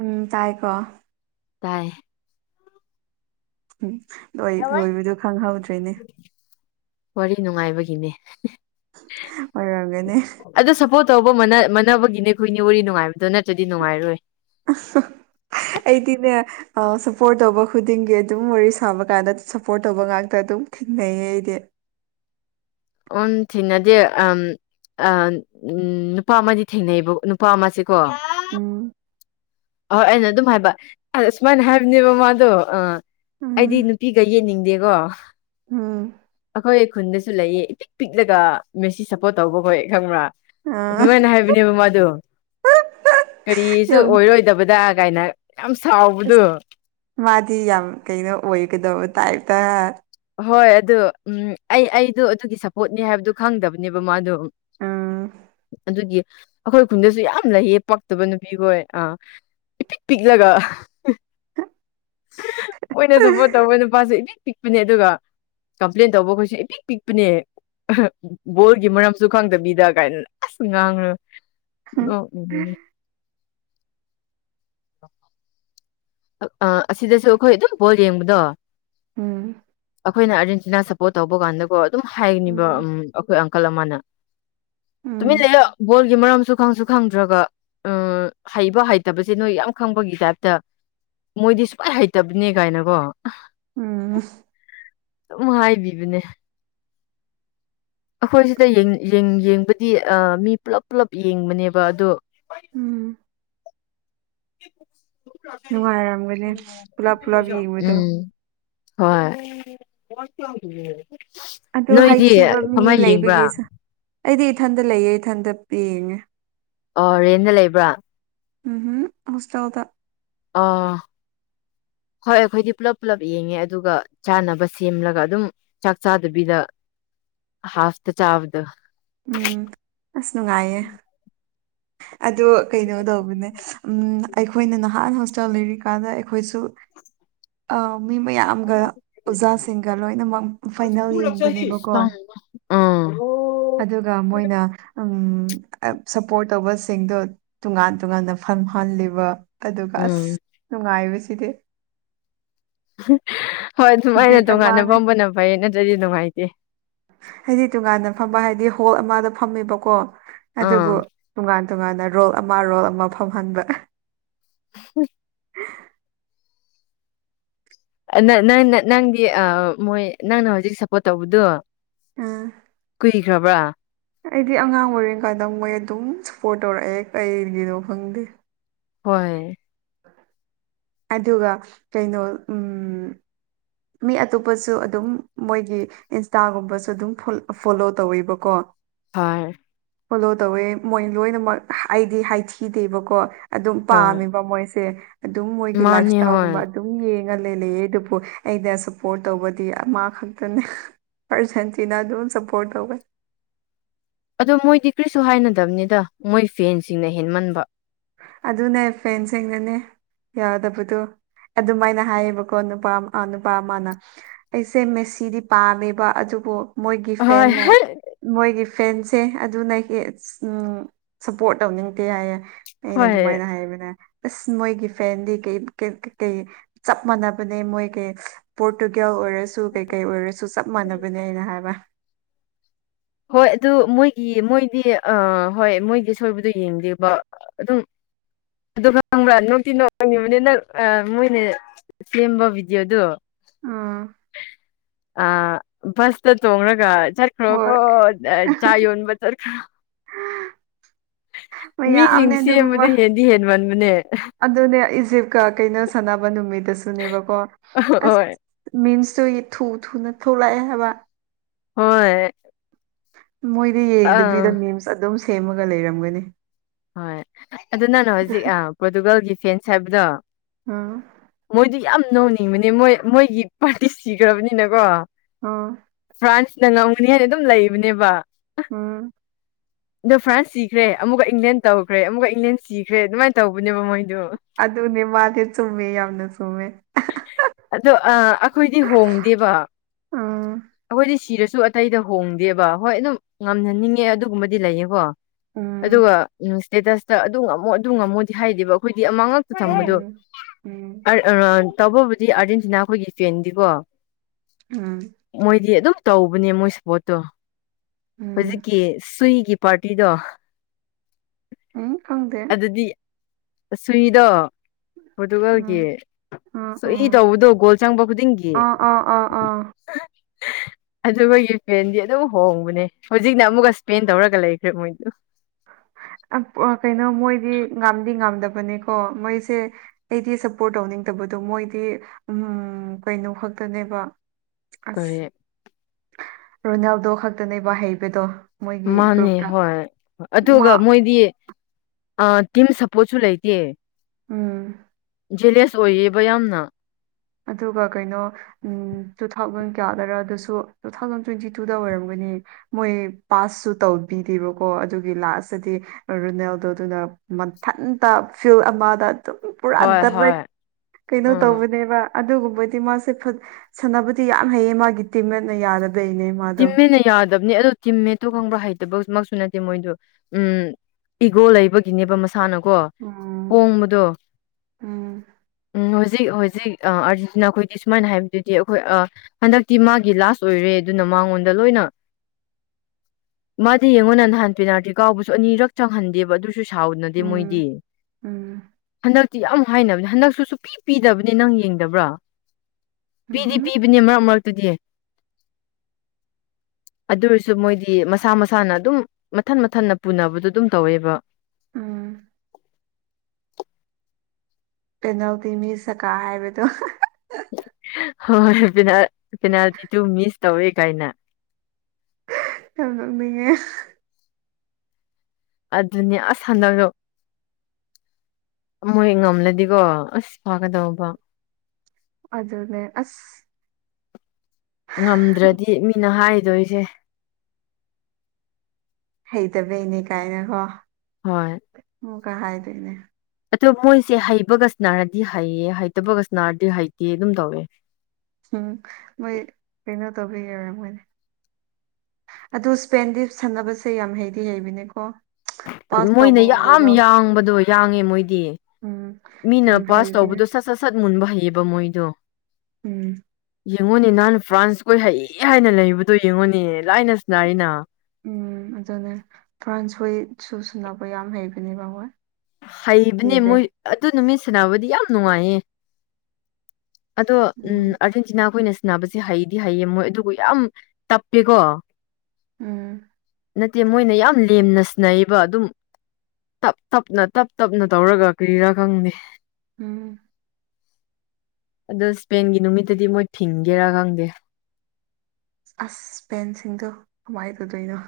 ꯎꯝ ꯇꯥꯏꯀꯣ ꯇꯥꯏ ꯎꯝ ꯂꯣꯏ ꯂꯣꯏꯕꯗꯨ ꯈꯪꯍꯧꯗ꯭ꯔꯦꯅꯦ ꯋꯥꯔꯤ ꯅꯨꯡꯉꯥꯏꯕꯒꯤꯅꯦ ꯑꯣꯏꯔꯝꯒꯅꯤ ꯑꯗꯣ ꯁꯞꯄꯣꯔꯠ ꯇꯧꯕ ꯃꯅꯥ ꯃꯅꯥꯕꯒꯤꯅꯦ ꯈꯣꯏꯅꯤ ꯋꯥꯔꯤ ꯅꯨꯡꯉꯥꯏꯕꯗꯣ ꯅꯠꯇ꯭ꯔꯗꯤ ꯅꯨꯡꯉꯥꯏꯔꯣꯏ ꯑꯩꯗꯤꯅꯦ ꯁꯞꯄꯣꯔꯠ ꯇꯧꯕ ꯈꯨꯗꯤꯡꯒꯤ ꯑꯗꯨꯝ ꯋꯥꯔꯤ ꯁꯥꯕ ꯀꯥꯟꯗ ꯁꯞꯄꯣꯔꯠ ꯇꯧꯕ ꯉꯥꯛꯇ ꯑꯗꯨꯝ ꯊꯦꯡꯅꯩꯌꯦ ꯑꯩꯗꯤ ꯑꯣꯟ ꯊꯦꯡꯅꯗꯦ ꯑꯝ ꯑ ꯅꯨꯄꯥ ꯑꯃꯗꯤ ꯊꯦꯡꯅꯩꯕ ꯅꯨ ꯄꯥ ꯃꯁꯦꯀꯣ ꯑ ꯎꯝ ꯑꯩꯅ ꯑꯗꯨꯝ ꯍꯥꯏꯕ ꯑ ꯑꯁꯨꯃꯥꯏꯅ ꯍꯥꯏꯕꯅꯦꯕ ꯃꯥꯗꯣ ꯑ ꯑꯩꯗꯤ ꯎꯝ ꯅꯨꯄꯤꯒ ꯌꯦꯡꯅꯤꯡꯗꯦꯀꯣ ꯎꯝ ꯑꯩꯈꯣꯏ ꯈꯨꯟꯗꯁꯨ ꯂꯩꯌꯦ ꯏꯄꯤꯛ ꯄꯤꯛꯂꯒ ꯃꯦꯁꯤ ꯁꯞꯄꯣꯔꯠ ꯇꯧꯕ ꯍꯣꯢ ꯈꯪꯕ꯭ꯔꯥ ꯑꯥ ꯑꯗꯨꯃꯥꯏꯅ ꯍꯥꯏꯕꯅꯦꯕ ꯃꯥꯗꯣ ꯀꯔꯤꯁꯨ ꯌꯥꯝ ꯑꯣꯏꯔꯣꯏꯗꯕꯗ ꯀꯥꯏꯅ ꯌꯥꯝ ꯑꯁ ꯁꯥꯎꯕꯗꯣ ꯃꯥꯗꯤ ꯌꯥꯝ ꯀꯩꯅꯣ ꯑꯣꯏꯒꯗꯕ ꯇꯥꯏꯞꯇ ꯍꯣꯏ ꯑꯗꯨ ꯎꯝ ꯑꯩ ꯑꯩꯗꯣ ꯑꯗꯨꯒꯤ ꯁꯄꯣꯠꯅꯦ ꯍꯥꯏꯕꯗꯨ ꯈꯪꯗꯕꯅꯦꯕ ꯃꯥꯗꯣ ꯎꯝ ꯑꯗꯨꯒꯤ ꯑꯈꯣꯏ ꯈꯨꯟꯗꯁꯨ ꯌꯥꯝ ꯂꯩꯌꯦ ꯄꯛꯇꯕ ꯅꯨꯄꯤ ꯍꯣꯏ ꯑ ꯢꯄꯤꯛ ꯄꯤꯛꯂꯒ ꯃꯣꯏꯅ ꯁꯄꯣꯔꯠ ꯇꯧꯕ ꯅꯨꯄꯥꯁꯨ ꯏꯄꯤꯛ ꯄꯤꯛꯄꯅꯦ ꯑꯗꯨꯒ ꯀꯝꯄ꯭ꯂꯦꯟ ꯇꯧꯕ ꯈꯣꯏꯁꯨ ꯏꯄꯤꯛ ꯄꯤꯛꯄꯅꯦ ꯕꯣꯜꯒꯤ ꯃꯔꯝꯁꯨ ꯈꯪꯗꯕꯤꯗ ꯀꯥꯏꯅ ꯑꯁ ꯉꯥꯡꯔ ꯎꯝ ꯅꯣꯛꯅꯤꯡꯉꯦ ꯑ ꯑꯁꯤꯗꯁꯨ ꯑꯩꯈꯣꯏ ꯑꯗꯨꯝ ꯕꯣꯜ ꯌꯦꯡꯕꯗꯣ ꯎꯝ ꯑꯈꯣꯏꯅ ꯑꯥꯔꯖꯦꯟꯇꯤꯅꯥ ꯁꯄꯣꯠ ꯇꯧꯕ ꯀꯥꯟꯗꯀꯣ ꯑꯗꯨꯝ ꯍꯥꯏꯒꯅꯤꯕ ꯎꯝ ꯑꯈꯣꯏ ꯑꯪꯀꯜ ꯑꯃꯅ ꯇꯨꯃꯤꯟ ꯎꯝ ꯂꯩꯌꯣ ꯕꯣꯜꯒꯤ ꯃꯔꯝꯁꯨ ꯈꯪꯁꯨ ꯈꯪꯗ꯭ꯔꯒ ꯑ ꯍꯩꯕ ꯍꯩꯇꯕꯁꯤ ꯁꯦ ꯅꯣꯏ ꯌꯥꯝ ꯈꯪꯕꯒꯤ ꯇꯥꯏꯞꯇ ꯃꯣꯏꯗꯤ ꯁꯨꯄꯥꯏ ꯍꯩꯇꯕꯅꯦ ꯀꯥꯏꯅꯀꯣ ꯎꯝ ꯑꯗꯨꯝ ꯍꯥꯏꯕꯤꯕꯅꯦ ꯑꯩꯈꯣꯏ ꯁꯤꯗ ꯌꯦꯡ ꯌꯦꯡ ꯌꯦꯡꯕꯗꯤ ꯃꯤ ꯄꯨꯂꯞ ꯄꯨꯂꯞ ꯌꯦꯡꯕꯅꯦꯕ ꯑꯗꯣ ꯎꯝ ꯅꯨꯡꯉꯥꯏꯔꯝꯒꯅꯤ ꯄꯨꯂꯞ ꯄꯨꯂꯞ ꯌꯦꯡꯕꯗꯣ ꯎꯝ ꯍꯣꯏ ꯑꯗꯨ ꯅꯣꯏꯗꯤ ꯍꯥꯏꯊꯤꯕ ꯃꯤ ꯀꯃꯥꯏ ꯌꯦꯡꯕ꯭ꯔꯥ ꯂꯩꯕꯒꯤꯁꯨ ꯑꯩꯗꯤ ꯏꯊꯟꯗ ꯂꯩꯌꯦ ꯏꯊꯟꯇ ꯌꯦꯡꯉꯦ ꯑꯣ ꯔꯦꯟꯗ ꯂꯩꯕ꯭ꯔꯥ ꯎꯝꯍꯨꯝ ꯍꯣꯁꯇꯦꯜꯗ ꯑꯥ ꯍꯣꯏ ꯑꯩꯈꯣꯏꯗꯤ ꯄꯨꯂꯞ ꯄꯨꯂꯞ ꯌꯦꯡꯉꯦ ꯑꯗꯨꯒ ꯆꯥꯅꯕ ꯁꯦꯝꯂꯒ ꯑꯗꯨꯝ ꯆꯥꯛ ꯆꯥꯗꯕꯤꯗ ꯍꯥꯐꯇ ꯆꯥꯕꯗ ꯎꯝ ꯑꯁ ꯅꯨꯡꯉꯥꯏꯌꯦ ꯑꯗꯣ ꯀꯩꯅꯣ ꯇꯧꯕꯅꯦ ꯎꯝ ꯑꯩꯈꯣꯏꯅ ꯅꯍꯥꯟ ꯍꯣꯁꯇꯥꯦꯜ ꯂꯩꯔꯤꯀꯥꯟꯗ ꯑꯩꯈꯣꯏꯁꯨ ꯑ ꯃꯤ ꯃꯌꯥꯝꯒ ꯑꯣꯖꯥꯁꯤꯡꯒ ꯂꯣꯏꯅꯃꯛ ꯐꯥꯏꯅꯦꯜ ꯌꯦꯡꯕꯅꯦꯕꯀꯣ ꯎꯝ ꯑꯗꯨꯒ ꯃꯣꯏꯅ ꯁꯄꯣꯔꯠ ꯇꯧꯕꯁꯤꯡꯗꯣ ꯇꯣꯉꯥꯟ ꯇꯣꯉꯥꯟꯅ ꯐꯝ ꯐꯍꯜꯂꯤꯕ ꯑꯗꯨꯒ ꯑꯁ ꯎꯝ ꯅꯨꯡꯉꯥꯏꯕꯁꯤꯗꯤ ꯍꯣꯏ ꯗꯦꯠ ꯑꯗꯨꯃꯥꯏꯅ ꯇꯣꯉꯥꯟꯅ ꯑꯃꯅ ꯐꯝꯕꯅ ꯐꯩꯌꯦ ꯅꯠꯇ꯭ꯔꯗꯤ ꯅꯨꯡꯉꯥꯏꯇꯦ ꯍꯥꯏꯗꯤ ꯇꯣꯉꯥꯟꯅ ꯐꯝꯕ ꯍꯥꯏꯗꯤ ꯍꯣꯜ ꯑꯃꯗ ꯐꯝꯃꯦꯕꯀꯣ ꯑꯥ ꯑꯗꯨꯕꯨ ꯇꯣꯉꯥꯟ ꯇꯣꯉꯥꯟꯅ ꯔꯣꯜ ꯑꯃ ꯔꯣꯜ ꯑꯃ ꯐꯝꯍꯟꯕ ꯎꯠ ꯅ ꯅꯪ ꯅꯪꯗꯤ ꯃꯣꯏ ꯅꯪꯅ ꯍꯧꯖꯤꯛ ꯁꯞꯄꯣꯔꯠ ꯇꯧꯕꯗꯣ ꯎꯝ ꯀꯨꯏꯈ꯭ꯔꯕ꯭ꯔꯥ ꯑꯩꯗꯤ ꯑꯉꯥꯡ ꯑꯣꯏꯔꯤꯉꯩ ꯀꯥꯟꯗ ꯃꯣꯏ ꯑꯗꯨꯝ ꯁꯞꯄꯣꯔꯠ ꯇꯧꯔꯛꯑꯦ ꯀꯩꯒꯤꯅꯣ ꯈꯪꯗꯦ ꯍꯣꯏ ꯑꯗꯨꯒ ꯀꯩꯅꯣ ꯎꯝ ꯃꯤ ꯑꯇꯣꯞꯄꯁꯨ ꯑꯗꯨꯝ ꯃꯣꯏꯒꯤ ꯏꯟꯁꯇꯥꯒꯨꯝꯕꯁꯨ ꯑꯗꯨꯝ ꯐꯣꯂꯣ ꯇꯧꯋꯦꯕꯀꯣ ꯍ ꯐꯣꯂꯣ ꯇꯧꯋꯦ ꯃꯣꯏ ꯂꯣꯏꯅꯃꯛ ꯑꯩꯗꯤ ꯍꯥꯏꯊꯤꯗꯦꯕꯀꯣ ꯑꯗꯨꯝ ꯍꯣꯏ ꯄꯥꯝꯃꯤꯕ ꯃꯣꯏꯁꯦ ꯑꯗꯨꯝ ꯃꯣꯏꯒꯤ ꯂꯥꯏꯞ ꯃꯥꯅꯤ ꯍꯣꯏ ꯏꯁꯇꯥꯏꯜꯒꯨꯝꯕ ꯑꯗꯨꯝ ꯌꯦꯡꯉ ꯂꯩ ꯂꯩꯑꯦ ꯑꯗꯨꯕꯨ ꯑꯩꯩꯅ ꯁꯞꯄꯣꯔꯠ ꯇꯧꯕꯗꯤ ꯑꯃ ꯈꯛꯇꯅꯦ ꯑꯔꯖꯦꯟꯇꯤꯅꯥ ꯑꯗꯨꯝ ꯁꯞꯄꯣꯔꯠ ꯇꯧꯒꯅꯤ ꯑꯗꯣ ꯃꯣꯏꯗꯤ ꯀꯔꯤꯁꯨ ꯍꯥꯏꯅꯗꯕꯅꯤꯗ ꯃꯣꯏ ꯐꯦꯟꯁꯤꯡꯅ ꯍꯦꯟꯃꯟꯕ ꯑꯗꯨꯅꯦ ꯐꯦꯟꯁꯤꯡꯅꯅꯦ ꯌꯥꯗꯕꯗꯣ ꯑꯗꯨꯃꯥꯏꯅ ꯍꯥꯏꯌꯦꯕꯀꯣ ꯅꯨꯄꯥ ꯅꯨꯄꯥ ꯑꯃꯅ ꯑꯩꯁꯦ ꯃꯦꯁꯤꯗꯤ ꯄꯥꯝꯃꯦꯕ ꯑꯗꯨꯕꯨ ꯃꯣꯏꯒꯤ ꯍꯣꯏ ꯐꯦꯟꯅ ꯃꯣꯏꯒꯤ ꯐꯦꯟꯁꯦ ꯑꯗꯨꯅ ꯎ ꯁꯞꯄꯣꯔꯠ ꯇꯧꯅꯤꯡꯗꯦ ꯍꯥꯏꯌꯦꯦ ꯑꯩꯅ ꯍꯣꯏ ꯑꯗꯨꯃꯥꯏꯅ ꯍꯥꯏꯔꯤꯕꯅꯦ ꯑꯁ ꯃꯣꯏꯒꯤ ꯐꯦꯟꯗꯤ ꯀꯩ ꯆꯞ ꯃꯥꯟꯅꯕꯅꯦ ꯃꯣꯏ ꯀꯩ ꯄꯣꯔꯇꯨꯒꯦꯜ ꯑꯣꯏꯔ ꯁꯨ ꯀꯩ ꯀꯩ ꯑꯣꯏꯔꯁꯨ ꯆꯞ ꯃꯥꯟꯅꯕꯅꯦ ꯑꯩꯅ ꯍꯥꯏꯕ ꯍꯣꯏ ꯑꯗꯨ ꯃꯣꯏꯒꯤ ꯃꯣꯏꯗꯤ ꯑ ꯍꯣꯏ ꯃꯣꯏꯗꯤ ꯑꯁꯣꯏꯕꯗꯣ ꯌꯦꯡꯗꯦꯕ ꯑꯗꯨꯝ ꯑꯗꯨ ꯈꯪꯕ꯭ꯔꯥ ꯅꯣꯛꯇꯤ ꯅꯣꯛ ꯍꯪꯉꯤꯕꯅꯦ ꯅꯪ ꯃꯣꯏꯅ ꯁꯦꯝꯕ ꯚꯤꯗꯤꯑꯣꯗꯣ ꯑꯥ ꯑ ꯕꯁꯇ ꯇꯣꯡꯡꯂꯒ ꯆꯠꯈ꯭ꯔꯣꯀꯣ ꯍꯣꯏ ꯆꯥ ꯌꯣꯟꯕ ꯆꯠꯈ꯭ꯔꯣ ꯃꯣꯏ ꯌꯥꯝꯅꯦ ꯑꯗꯨꯒꯨꯝꯕ ꯃꯅꯦ ꯑꯗꯨꯅꯦ ꯏꯖꯤꯞꯀ ꯀꯩꯅꯣ ꯁꯥꯟꯅꯕ ꯅꯨꯃꯤꯠꯇꯁꯨꯅꯦꯕꯀꯣ ꯑꯁ ꯍꯣꯏ ꯃꯤꯟꯁꯇꯨ ꯊꯨ ꯊꯨꯅ ꯊꯣꯛꯂꯛꯑꯦ ꯍꯥꯏꯕ ꯍꯣꯏ ꯃꯣꯏꯗꯤ ꯌꯦꯡꯗꯕꯤꯗ ꯑꯥ ꯃꯤꯝꯁ ꯑꯗꯨꯝ ꯁꯦꯝꯃꯒ ꯂꯩꯔꯝꯒꯅꯤ ꯍꯣꯏ ꯑꯗꯨ ꯅꯅ ꯍꯧꯖꯤꯛ ꯄꯣꯔꯇꯨꯒꯜꯒꯤ ꯐꯦꯟꯁ ꯍꯥꯏꯕꯗꯣ ꯑꯝ ꯃꯣꯏꯗꯨ ꯌꯥꯝ ꯅꯧꯅꯤꯡꯕꯅꯦ ꯃꯣꯏ ꯃꯣꯏꯒꯤ ꯄꯥꯔꯇꯤ ꯁꯤꯈ꯭ꯔꯕꯅꯤꯅꯀꯣ ꯑꯣ ꯐ꯭ꯔꯥꯟꯁꯅ ꯉꯝꯒꯅꯤ ꯍꯥꯏꯅ ꯑꯗꯨꯝ ꯂꯩꯕꯅꯦꯕ ꯎꯝ ꯑꯗꯣ ꯐ꯭ꯔꯥꯟꯁ ꯁꯤꯈ꯭ꯔꯦ ꯑꯃꯨꯛꯀ ꯏꯪꯂꯦꯟ ꯇꯧꯈ꯭ꯔꯦ ꯑꯃꯨꯛꯀ ꯏꯪꯂꯦꯟ ꯁꯤꯈ꯭ꯔꯦ ꯑꯗꯨꯃꯥꯏꯅ ꯇꯧꯕꯅꯦꯕ ꯃꯣꯏꯗꯨ ꯑꯗꯨꯅꯦ ꯃꯥꯗꯤ ꯆꯨꯝꯃꯦ ꯌꯥꯝꯅ ꯆꯨꯝꯃꯦ ꯑꯗꯣ ꯑꯩꯈꯣꯏꯗꯤ ꯍꯣꯡꯗꯦꯕ ꯎꯝ ꯑꯩꯈꯣꯏꯗꯤ ꯁꯤꯔꯁꯨ ꯑꯇꯩꯗ ꯍꯣꯡꯗꯦꯕ ꯍꯣꯏ ꯑꯗꯨꯝ ꯉꯝꯍꯟꯅꯤꯡꯉꯦ ꯑꯗꯨꯒꯨꯝꯕꯗꯤ ꯂꯩꯌꯦꯀꯣ ꯎꯝ ꯑꯗꯨꯒ ꯏꯁꯇꯦꯇꯁꯇ ꯑꯗꯨ ꯉꯝꯃꯣ ꯑꯗꯨ ꯉꯝꯃꯣꯗꯤ ꯍꯥꯏꯗꯦꯕ ꯑꯩꯈꯣꯏꯗꯤ ꯑꯃꯉ ꯊꯝꯕꯗꯣ ꯎꯝ ꯎꯝ ꯇꯧꯕꯕꯨꯗꯤ ꯑꯥꯔꯖꯦꯟꯇꯤꯅꯥ ꯑꯩꯈꯣꯏꯒꯤ ꯆꯦꯟꯗꯤꯀꯣ ꯎꯝ ꯃꯣꯏꯗꯤ ꯑꯗꯨꯝ ꯇꯧꯕꯅꯦ ꯃꯣꯏ ꯁꯄꯣꯠꯇꯣ ꯎꯝ ꯍꯧꯖꯤꯛꯀꯤ ꯁꯨꯏꯒꯤ ꯄꯥꯔꯇꯤꯗꯣ ꯎꯝ ꯈꯪꯗꯦ ꯑꯗꯨꯗꯤ ꯁꯨꯍꯤꯗꯣ ꯄꯣꯔꯇꯨꯒꯜꯒꯤ ꯎꯝ ꯎꯝ ꯁꯨꯏ ꯎꯝ ꯇꯧꯕꯗꯣ ꯒꯣꯜ ꯆꯪꯕ ꯈꯨꯗꯤꯡꯒꯤ ꯑꯥ ꯑꯥ ꯑꯥ ꯑꯥ ꯑꯗꯨ ꯃꯣꯏꯒꯤ ꯐꯦꯟꯗꯤ ꯑꯗꯨꯝ ꯍꯣꯡꯕꯅꯦ ꯍꯧꯖꯤꯛꯅ ꯑꯃꯨꯛꯀ ꯏꯁꯄꯦꯟ ꯇꯧꯔꯒ ꯂꯩꯈ꯭ꯔꯦ ꯃꯣꯏꯗꯨ ꯑ-ꯄ-ꯀꯩꯅꯣ ꯃꯣꯏꯗꯤ ꯉꯥꯝꯗꯤ ꯉꯥꯝꯗꯕꯅꯦꯀꯣ ꯃꯣꯏꯁꯦ ꯑꯩꯗꯤ ꯁꯞꯄꯣꯔꯠ ꯇꯧꯅꯤꯡꯗꯕꯗꯣ ꯃꯣꯏꯗꯤ ꯎꯝ ꯀꯩꯅꯣ ꯈꯛꯇꯅꯦꯕ ꯑꯁ ꯀꯔꯤ ꯔꯣꯅꯥꯜꯗꯣ ꯈꯛꯇꯅꯦꯕ ꯍꯩꯕꯗꯣ ꯃꯣꯏꯒꯤ ꯃꯥꯅꯦ ꯒ꯭ꯔꯨꯞꯇ ꯍꯣꯏ ꯃꯥ ꯑꯗꯨꯒ ꯃꯣꯏꯗꯤ ꯑ ꯇꯤꯝ ꯁꯄꯣꯔꯠꯁꯨ ꯂꯩꯇꯦ ꯎꯝ ꯖꯦꯂꯦꯁ ꯑꯣꯏꯌꯦꯕ ꯌꯥꯝꯅ ꯑꯗꯨꯒ ꯀꯩꯅꯣ ꯎꯝ ꯇꯨ ꯊꯥꯎꯖꯟ ꯀꯌꯥꯗꯔ ꯑꯗꯨꯁꯨ ꯇꯨ ꯊꯥꯎꯖꯟ ꯇ꯭ꯋꯤꯟꯇꯤ ꯇꯨꯗ ꯑꯣꯏꯔꯝꯒꯅꯤ ꯃꯣꯏ ꯄꯥꯁꯁꯨ ꯇꯧꯕꯤꯗꯦꯕꯀꯣ ꯑꯗꯨꯒꯤ ꯂꯥꯁꯇꯗꯤ ꯔꯣꯅꯦꯜꯗꯣꯗꯨꯅ ꯃꯊꯟꯇ ꯐꯤꯜ ꯑꯃꯗ ꯑꯗꯨꯝ ꯄꯨꯔꯥ ꯍꯣꯏ ꯗꯔꯦꯛ ꯍꯣꯏ ꯀꯩꯅꯣ ꯎꯝ ꯇꯧꯕꯅꯦꯕ ꯑꯗꯨꯒꯨꯝꯕꯗꯤ ꯃꯥꯁꯦ ꯐꯨꯠ ꯁꯥꯟꯅꯕꯗꯤ ꯌꯥꯝ ꯍꯩꯌꯦ ꯃꯥꯒꯤ ꯇꯤꯝꯃꯦꯠꯅ ꯌꯥꯗꯕꯩꯅꯦ ꯃꯥꯗꯣ ꯇꯤꯝꯃꯤꯅ ꯌꯥꯗꯕꯅꯤ ꯑꯗꯣ ꯇꯤꯝꯃꯦꯠꯇꯣ ꯈꯪꯕ꯭ꯔꯥ ꯍꯩꯇꯕꯃꯛꯁꯨ ꯅꯠꯇꯦ ꯃꯣꯏꯗ ꯎꯝ ꯏꯒꯣ ꯂꯩꯕꯒꯤꯅꯦꯕ ꯃꯁꯥꯅꯀꯣ ꯎꯝ [inaudible] ꯄꯣꯡꯕꯗꯣ ꯎꯝ ꯎꯝ ꯍꯧꯖꯤꯛ ꯍꯧꯖꯤꯛ ꯑꯥꯔꯖꯦꯟꯇꯤꯅꯥ ꯈꯣꯏꯗꯤ ꯁꯨꯃꯥꯏꯅ ꯍꯥꯏꯕꯗꯨꯗꯤ ꯑꯩꯈꯣꯏ ꯑ ꯍꯟꯗꯛꯇꯤ ꯃꯥꯒꯤ ꯂꯥꯁ ꯑꯣꯏꯔꯦ ꯑꯗꯨꯅ ꯃꯉꯣꯟꯗ ꯂꯣꯏꯅ ꯃꯥꯗꯤ ꯌꯦꯡꯉꯣꯅ ꯅꯍꯥꯟ ꯄꯦꯅꯥꯜꯇꯤ ꯀꯥꯎꯕꯁꯨ ꯑꯅꯤꯔꯛ ꯆꯪꯍꯟꯗꯦꯕ ꯑꯗꯨ ꯁꯨ ꯁꯥꯎꯅꯗꯦ ꯃꯣꯏꯗꯤ ꯎꯝ ꯎꯝ ꯍꯟꯗꯛꯇꯤ ꯌꯥꯝ ꯍꯥꯏꯅꯕꯅꯦ ꯍꯟꯗꯛꯁꯨꯁꯨ ꯄꯤ ꯄꯤꯗꯕꯅꯤ ꯅꯪ ꯌꯦꯡꯗꯕ꯭ꯔꯥ ꯄꯤꯗꯤ ꯄꯤ ꯎꯝ ꯏꯅꯤ ꯃꯔꯛ ꯃꯔꯛꯇꯨꯗꯤ ꯑꯗꯨꯔꯁꯨ ꯃꯣꯏꯗꯤ ꯃꯁꯥ ꯃꯁꯥꯅ ꯑꯗꯨꯝ ꯃꯊꯟ ꯃꯊꯟꯅ ꯄꯨꯅꯕꯗꯣ ꯑꯗꯨꯝ ꯇꯧꯋꯦꯕ ꯎꯝ ꯄꯦꯅꯥꯜꯇꯤ ꯃꯤ ꯁꯀꯥ ꯍꯥꯏꯕꯗꯣ ꯍꯣꯏꯣꯏ ꯄꯦꯅꯥ-ꯄꯦꯅꯥꯜꯇꯤꯗꯨ ꯃꯤꯁ ꯇꯧꯋꯦ ꯀꯥꯏꯅ ꯌꯥꯝ ꯅꯦꯛꯅꯤꯡꯉꯦ ꯑꯗꯨꯅꯦ ꯑꯁ ꯍꯟꯗꯗꯣ ꯃꯣꯏ ꯉꯝꯂꯗꯤꯀꯣ ꯑꯁ ꯐꯥꯒꯗꯧꯕ ꯑꯗꯨꯅꯦ ꯑꯁ ꯉꯝꯗ꯭ꯔꯗꯤ ꯃꯤꯅ ꯍꯥꯏꯗꯣꯏꯁꯦ ꯍꯩꯇꯕꯩꯅꯦ ꯀꯥꯏꯅꯀꯣ ꯍꯣꯏ ꯑꯃꯨꯛꯒ ꯍꯥꯏꯗꯣꯏꯅꯦ ꯑꯗꯣ ꯃꯣꯏꯁꯦ ꯍꯩꯕꯒ ꯁꯥꯅꯥꯔꯗꯤ ꯍꯩꯌꯦ ꯍꯩꯇꯕꯒ ꯁꯥꯅꯥꯔꯗꯤ ꯍꯩꯇꯦ ꯑꯗꯨꯝ ꯇꯧꯋꯦ ꯎꯝ ꯃꯣꯏ ꯀꯩꯅꯣ ꯇꯧꯕꯒꯤ ꯑꯣꯏꯔꯝꯒꯅꯤ ꯑꯗꯨ ꯁ꯭ꯄꯦꯟꯗꯤ ꯁꯥꯟꯅꯕꯁꯦ ꯌꯥꯝ ꯍꯩꯗꯤ ꯍꯩꯕꯅꯦꯀꯣ ꯄꯥꯁ ꯃꯣꯏꯅ ꯌꯥꯝ ꯇꯧꯕꯒꯨꯝꯕꯗꯣ ꯌꯥꯡꯕꯗꯣ ꯌꯥꯡꯉꯦ ꯃꯣꯏꯗꯤ ꯎꯝ ꯃꯤꯅ ꯌꯥꯝ ꯍꯩ ꯄꯥꯁ ꯇꯧꯕꯗꯣ ꯁꯠ ꯁꯠ ꯁꯠ ꯃꯨꯟꯕ ꯍꯩꯌꯦꯕ ꯃꯣꯏꯗꯣ ꯎꯝ ꯌꯦꯡꯉꯣꯅꯦ ꯅꯍꯥꯟ ꯐ꯭ꯔꯥꯟꯁꯈꯣꯏ ꯍꯩ ꯍꯥꯏꯅ ꯂꯩꯕꯗꯣ ꯌꯦꯡꯉꯣꯅꯦ ꯂꯥꯏꯅ ꯁꯥꯟꯅꯩꯅ ꯎꯝ ꯑꯗꯨꯅꯦ ꯐ꯭ꯔꯥꯟꯁ ꯍꯣꯏꯁꯨꯨ ꯁꯅꯕ ꯌꯥꯝ ꯍꯩꯕꯅꯦ ꯕ ꯍꯣꯏ ꯍꯩꯕꯅꯦ ꯃꯣꯏ ꯑꯗꯨ ꯅꯨꯃꯤꯠ ꯁꯥꯟꯅꯕꯗꯤ ꯌꯥꯝ ꯅꯨꯡꯉꯥꯏꯌꯦ ꯑꯗꯣ ꯎꯝ ꯑꯥꯔꯖꯦꯟꯇꯤꯅꯥ ꯈꯣꯏꯅ ꯁꯥꯟꯅꯅꯕꯁꯦ ꯍꯩꯗꯤ ꯍꯩꯌꯦ ꯃꯣꯏ ꯑꯗꯨꯕꯨ ꯌꯥꯝ ꯇꯞꯄꯦꯀꯣ ꯎꯝ ꯅꯠꯇꯦ ꯃꯣꯏꯅ ꯌꯥꯝ ꯂꯦꯝꯅ ꯁꯤꯟꯅꯩꯕ ꯑꯗꯨꯝ ꯇꯞ ꯇꯞꯅ ꯇꯞ ꯇꯞꯅ ꯇꯧꯔꯒ ꯀ꯭ꯔꯤꯔꯥ ꯈꯪꯗꯦ ꯎꯝ ꯑꯗꯣ ꯁ꯭ꯄꯦꯟꯒꯤ ꯅꯨꯃꯤꯠꯇꯗꯤ ꯃꯣꯏ ꯊꯤꯡꯒꯦꯔꯥ ꯈꯪꯗꯦ ꯑꯁ ꯏ꯭ꯁꯄꯦꯟꯁꯤꯡꯗꯣ ꯀꯃꯥꯏꯅ ꯇꯧꯗꯣꯏꯅꯣ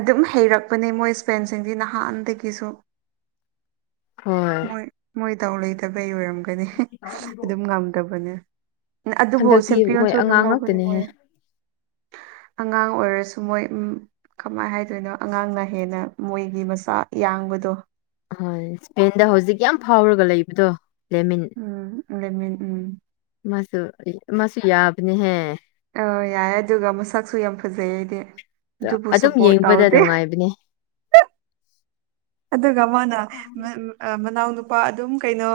ꯑꯗꯨꯝ ꯍꯩꯔꯛꯄꯅꯦ ꯃꯣꯏ ꯏ꯭ꯁꯄꯦꯟꯁꯤꯡꯗꯤ ꯅꯍꯥꯟꯗꯒꯤꯁꯨ ꯍꯣꯏ ꯃꯣꯏ-ꯃꯣꯏ ꯗꯥꯎ ꯂꯩꯇꯕꯩ ꯑꯣꯏꯔꯝꯒ ꯑꯗꯨꯝ ꯉꯝꯗꯕꯅꯦ ꯑꯗꯨꯕꯨ ꯍꯟꯗꯛꯇꯤ ꯃꯣꯏ ꯆꯦꯝꯄꯤꯌꯣꯟꯁꯨ ꯑꯗꯨꯝ ꯑꯉꯥꯡ ꯂꯧꯒꯅꯤ ꯉꯥꯛꯇꯅꯦꯍꯦ ꯃꯣꯏꯅ ꯑꯉꯥꯡ ꯑꯣꯏꯔꯁꯨ ꯃꯣꯏ ꯎꯝ ꯀꯃꯥꯏꯅ ꯍꯥꯏꯗꯣꯏꯅꯣ ꯑꯉꯥꯡꯅ ꯍꯦꯟꯅ ꯃꯣꯏꯒꯤ ꯃꯁꯥ ꯌꯥꯡꯕꯗꯣ ꯍꯣꯏ ꯏꯁꯄꯦꯟꯗ ꯍꯧꯖꯤꯛ ꯌꯥꯝ ꯐꯥꯎꯔꯒ ꯂꯩꯕꯗꯣ ꯂꯦꯃꯤꯟ ꯎꯝ ꯂꯦꯃꯤꯟ ꯎꯝ ꯃꯥꯁꯨ-ꯃꯥꯁꯨ ꯌꯥꯕꯅꯦꯍꯦ ꯑ ꯌꯥꯏꯌꯦ ꯑꯗꯨꯒ ꯃꯁꯛꯁꯨ ꯌꯥꯝ ꯐꯖꯩ ꯑꯩꯗꯤ ꯑꯗꯨꯕꯨ ꯑꯗꯨꯝ ꯁꯞꯄꯣꯔꯠ ꯌꯦꯡꯕꯗ ꯇꯧꯗꯦ ꯅꯨꯡꯉꯥꯏꯕꯅꯦ ꯑꯗꯨꯒ ꯃꯥꯅ ꯃ-ꯎꯝ-ꯃꯅꯥꯎꯅꯨꯄꯥ ꯑꯗꯨꯝ ꯀꯩꯅꯣ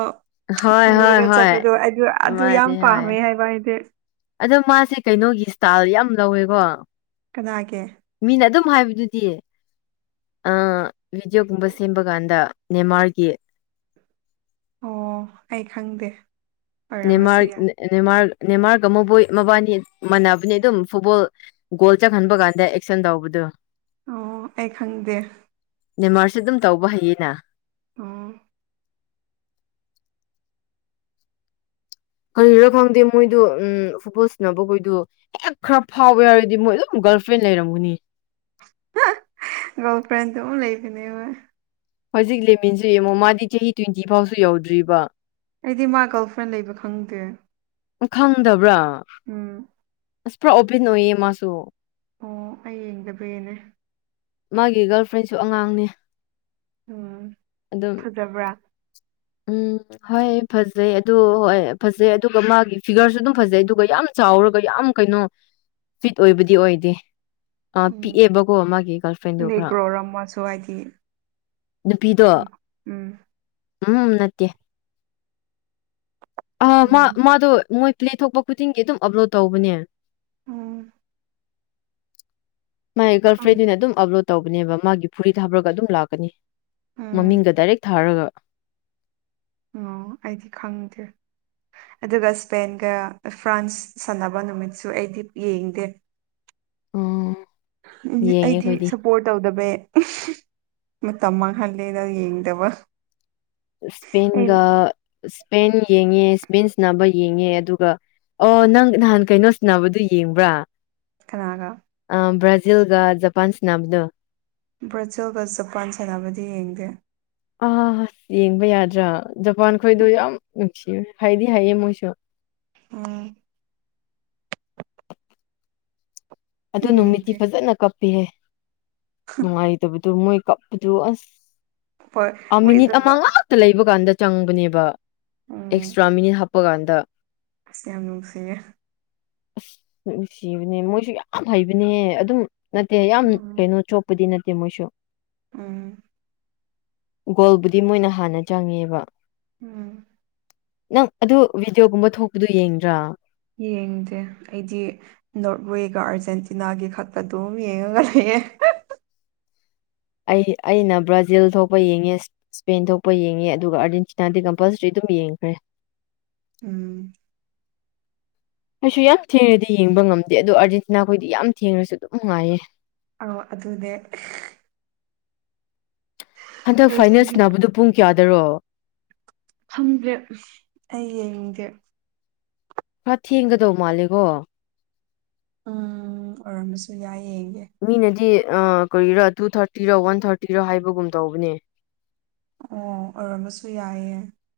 ꯍꯣꯏ ꯍꯣꯏ ꯄꯨꯔꯒ ꯍꯣꯏ ꯆꯠꯄꯗꯣ ꯑꯗꯨ ꯌꯥꯝ ꯃꯥꯅꯤ ꯍꯣꯏ ꯄꯥꯝꯃꯦ ꯍꯥꯏꯕ ꯍꯥꯏꯗꯤ ꯑꯗꯣ ꯃꯥꯁꯦ ꯀꯩꯅꯣꯒꯤ ꯏꯁꯇꯥꯥꯏꯜ ꯌꯥꯝ ꯂꯧꯋꯦꯀꯣ ꯀꯅꯥꯒꯤ ꯃꯤꯅ ꯑꯗꯨꯝ ꯍꯥꯏꯕꯗꯨꯗꯤ ꯑ ꯕꯤꯗꯤꯑꯣꯒꯨꯝꯕ ꯁꯦꯝꯕ ꯀꯥꯟꯗ ꯅꯦꯃꯥꯔꯒꯤ ꯑꯣ ꯑꯩ ꯈꯪꯗꯦ ꯑꯣꯏꯔꯝꯕꯁꯨ ꯌꯥꯏ ꯅꯦꯃꯥꯔ-ꯅꯦꯃꯥꯔ-ꯅꯦꯃꯥꯔꯒ ꯃꯣꯏ ꯃꯕꯥꯅꯤ ꯃꯥꯟꯅꯕꯅꯤ ꯑꯗꯨꯝ ꯐꯨꯠꯕꯣꯜ ꯒꯣꯜ ꯆꯪꯍꯟꯕ ꯀꯥꯟꯗ ꯑꯦꯛꯁꯟ ꯇꯧꯕꯗꯨ ꯑꯣ-ꯑꯩ ꯈꯪꯗꯦ ꯅꯤꯃꯔꯁꯦ ꯑꯗꯨꯝ ꯇꯧꯕ ꯍꯩꯌꯦꯅ ꯑꯣ ꯀꯔꯤꯔ ꯈꯪꯗꯦ ꯃꯣꯏꯗꯣ ꯎꯝ ꯐꯨꯠꯕꯣꯜ ꯁꯤꯅꯕꯈꯣꯏꯗꯣ ꯍꯦꯛ ꯈꯔ ꯐꯥꯎꯋꯦ ꯌꯥꯎꯔꯗꯤ ꯃꯣꯏ ꯑꯗꯨꯝ ꯒꯔꯜ ꯐ꯭ꯔꯦꯟ ꯂꯩꯔꯝꯒꯅꯤ ꯒꯥꯔꯜ ꯐ꯭ꯔꯦꯟꯗꯨꯝ ꯂꯩꯕꯅꯦꯕ ꯍꯧꯖꯤꯛ ꯂꯦꯃꯤꯟꯁꯨ ꯌꯦꯡꯉꯣ ꯃꯥꯗꯤ ꯆꯍꯤ ꯇ꯭ꯋꯦꯟꯇꯤ ꯐꯥꯎꯁꯨ ꯌꯧꯗ꯭ꯔꯤꯕ ꯑꯩꯗꯤ ꯃꯥ ꯒꯔꯜ ꯐ꯭ꯔꯦꯟ ꯂꯩꯕ ꯈꯪꯗꯦ ꯅꯪ ꯈꯪꯗꯕ꯭ꯔꯥ ꯎꯝ ꯑꯁ ꯄꯨꯔꯥ ꯑꯣꯄꯦꯟ ꯑꯣꯏꯌꯦ ꯃꯥꯁꯨ ꯑꯣ ꯑꯩ ꯌꯦꯡꯗꯕꯩꯅꯦ ꯃꯥꯒꯤ ꯒꯥꯔꯜ ꯐ꯭ꯔꯦꯟꯁꯨ ꯑꯉꯥꯡꯅꯦ ꯎꯝ ꯑꯗꯨꯝ ꯐꯖꯕ꯭ꯔꯥ ꯎꯝ ꯍꯣꯏ ꯐꯖꯩ ꯑꯗꯨ ꯍꯣꯏ ꯐꯖꯩ ꯑꯗꯨꯒ ꯃꯥꯒꯤ ꯐꯤꯒꯔꯁꯨ ꯑꯗꯨꯝ ꯐꯖꯩ ꯑꯗꯨꯒ ꯌꯥꯝ ꯆꯥꯎꯔꯒ ꯌꯥꯝ ꯀꯩꯅꯣ ꯐꯤꯠ ꯑꯣꯏꯕꯗꯤ ꯑꯣꯏꯗꯦ ꯄꯤꯛꯑꯦꯕꯀꯣ ꯃꯥꯒꯤ ꯐ꯭ꯔꯦꯟꯗꯣ ꯈꯔ ꯅꯦꯈ꯭ꯔꯣꯔ ꯑꯃꯁꯨ ꯍꯥꯏꯗꯤ ꯅꯨꯄꯤꯗꯣ ꯎꯝ ꯎꯝ ꯅꯠꯇꯦ ꯑ ꯃꯥ ꯎꯝ ꯃꯥꯗꯣ ꯃꯣꯏ ꯄ꯭ꯂꯦ ꯊꯣꯛꯄ ꯈꯨꯗꯤꯡꯒꯤ ꯑꯗꯨꯝ ꯑꯞꯂꯣꯗ ꯇꯧꯕꯅꯦ ꯎꯝ ꯃꯥꯒꯤ ꯒꯔꯜ ꯈꯪ ꯐ꯭ꯔꯦꯟꯗꯨꯅ ꯑꯗꯨꯝ ꯑꯞꯂꯣꯗ ꯇꯧꯕꯅꯦꯕ ꯃꯥꯒꯤ ꯐꯨꯔꯤꯠ ꯍꯥꯞꯔꯒ ꯑꯗꯨꯝ ꯂꯥꯛꯀꯅꯤ ꯎꯝ ꯃꯃꯤꯡꯗ ꯗꯥꯏꯔꯦꯛ ꯊꯥꯔꯒ ꯑꯣ ꯑꯩꯗꯤ ꯈꯪꯗꯦ ꯑꯗꯨꯒ ꯏꯁꯄꯦꯟꯒ ꯐ꯭ꯔꯥꯟꯁ ꯁꯥꯟꯅꯕ ꯅꯨꯃꯤꯠꯁꯨ ꯑꯩꯗꯤ ꯌꯦꯡꯗꯦ ꯑꯣ ꯎ ꯌꯦꯡꯉꯦ ꯑꯩꯗꯤ ꯑꯩꯈꯣꯏꯗꯤ ꯁꯄꯣꯔꯠ ꯇꯧꯗꯕꯩ ꯎꯝ-ꯃꯇꯝ ꯃꯥꯡꯍꯜꯂꯦꯅ ꯌꯦꯡꯗꯕ ꯑꯩ ꯏ꯭ꯁꯄꯦꯟꯒ ꯏ꯭ꯁꯄꯦꯟ ꯌꯦꯡꯉꯦ ꯏ꯭ꯁꯄꯦꯟ ꯁꯅꯕ ꯌꯦꯡꯉꯦ ꯑꯗꯨꯒ ꯑꯣ ꯅꯪ ꯅꯍꯥꯟ ꯀꯩꯅꯣ ꯁꯤꯟꯅꯕꯗꯨ ꯌꯦꯡꯕ꯭ꯔꯥ ꯀꯅꯥꯒ ꯑ ꯕ꯭ꯔꯥꯖꯤꯜꯒ ꯖꯄꯥꯟ ꯁꯤꯅꯕꯗꯣ ꯕ꯭ꯔꯥꯖꯤꯜꯒ ꯖꯄꯥꯟ ꯁꯥꯟꯅꯕꯗꯤ ꯌꯦꯡꯗꯦ ꯑꯥꯥ ꯌꯦꯡꯕ ꯌꯥꯗ꯭ꯔꯥ ꯖꯄꯥꯟ ꯈꯣꯏꯗꯣ ꯌꯥꯝ ꯅꯨꯡꯁꯤꯌ ꯍꯥꯏꯗꯤ ꯍꯥꯏꯌꯦ ꯃꯣꯏꯁꯨ ꯎꯝ ꯑꯗ ꯅꯨꯃꯤꯠꯇꯤ ꯌꯦꯡꯗꯦ ꯐꯖꯅ ꯀꯞꯄꯤꯔꯦ ꯅꯨꯡꯉꯥꯏꯗꯕꯗꯤ ꯑꯗꯨ ꯃꯣꯏ ꯀꯞꯄꯗꯨ ꯑꯁ ꯍꯣꯏ ꯑ ꯃꯤꯅꯤꯠ ꯃꯣꯏꯖ ꯑꯃꯉꯥ ꯠꯇ ꯂꯩꯕ ꯀꯥꯟꯗ ꯆꯪꯕꯅꯦꯕ ꯎꯝ ꯑꯦꯛꯁꯇ꯭ꯔꯥ ꯃꯤꯅꯤꯠ ꯍꯥꯞꯄꯀꯥꯟꯗ ꯑꯁ ꯌꯥꯝ ꯅꯨꯡꯁꯤꯌꯦ ꯑꯁ ꯅꯨꯡꯁꯤꯕꯅꯦ ꯃꯣꯏꯁꯨ ꯌꯥꯝ ꯍꯩꯕꯅꯦ ꯑꯗꯨꯝ ꯅꯠꯇꯦ ꯌꯥꯝ ꯎꯝ ꯀꯩꯅꯣ ꯆꯣꯛꯄꯗꯤ ꯅꯠꯇꯦ ꯃꯣꯏꯁꯨ ꯎꯝ ꯒꯣꯜꯕꯨꯗꯤ ꯃꯣꯏꯅ ꯍꯥꯟꯅ ꯆꯪꯉꯦꯕ ꯎꯝ ꯅꯪ ꯑꯗꯨ ꯚꯤꯗꯤꯑꯣꯒꯨꯝꯕ ꯊꯣꯛꯄꯗꯨ ꯌꯦꯡꯗ꯭ꯔꯥ ꯌꯦꯡꯗꯦ ꯑꯩꯗꯤ ꯅꯣꯔꯠꯋꯦꯒ ꯑꯥꯔꯖꯦꯟꯇꯤꯅꯥꯒꯤ ꯈꯠꯄ ꯑꯗꯨꯝ ꯌꯦꯡꯉꯒ ꯂꯩꯌꯦ ꯑꯩ ꯑꯩꯅ ꯕ꯭ꯔꯥꯖꯤꯜ ꯊꯣꯛꯄ ꯌꯦꯡꯉꯦ ꯏꯁꯄꯦꯟ ꯊꯣꯛꯄ ꯌꯦꯡꯉꯦ ꯑꯗꯨꯒ ꯑꯥꯔꯖꯦꯟꯇꯤꯅꯥꯗꯤ ꯀꯝꯄꯜꯁꯔꯤ ꯑꯗꯨꯝ ꯌꯦꯡꯈ꯭ꯔꯦ ꯎꯝ ꯑꯩꯁꯨ ꯌꯥꯝ ꯊꯦꯡꯅꯗꯤ ꯌꯦꯡꯕ ꯉꯝꯗꯦ ꯑꯗꯣ ꯑꯥꯔꯖꯦꯟꯇꯤꯅꯥ ꯈꯣꯏꯗꯤ ꯌꯥꯝ ꯊꯦꯡꯉꯁꯨ ꯑꯗꯨꯝ ꯅꯨꯡꯉꯥꯏꯌꯦ ꯑ ꯑꯗꯨꯅꯦ ꯍꯟꯗꯛ ꯐꯥꯏꯅꯥꯜꯁ ꯑꯥꯔꯖꯦꯟꯇꯤꯅꯥ ꯅꯥꯕꯗꯨꯣ ꯄꯨꯡ ꯀꯌꯥꯗꯔꯣ ꯈꯪꯗ꯭ꯔꯦ ꯑꯩ ꯌꯦꯡꯗꯦ ꯄꯨꯔꯥ ꯊꯦꯡꯒꯗꯧ ꯃꯥꯜꯂꯦꯀꯣ ꯎꯝ ꯑꯣꯏꯔꯝꯃꯁꯨ ꯌꯥꯏ ꯌꯦꯡꯒꯦ ꯃꯤꯅꯗꯤ ꯀꯔꯤꯔꯣ ꯇꯨ ꯊꯥꯔꯇꯤꯔꯣ ꯋꯥꯟ ꯊꯥꯔꯇꯤꯔꯣ ꯍꯥꯏꯕꯒꯨꯝ ꯇꯧꯕꯅꯦ ꯑꯣ ꯑꯣꯏꯔꯝꯃꯁꯨ ꯌꯥꯏ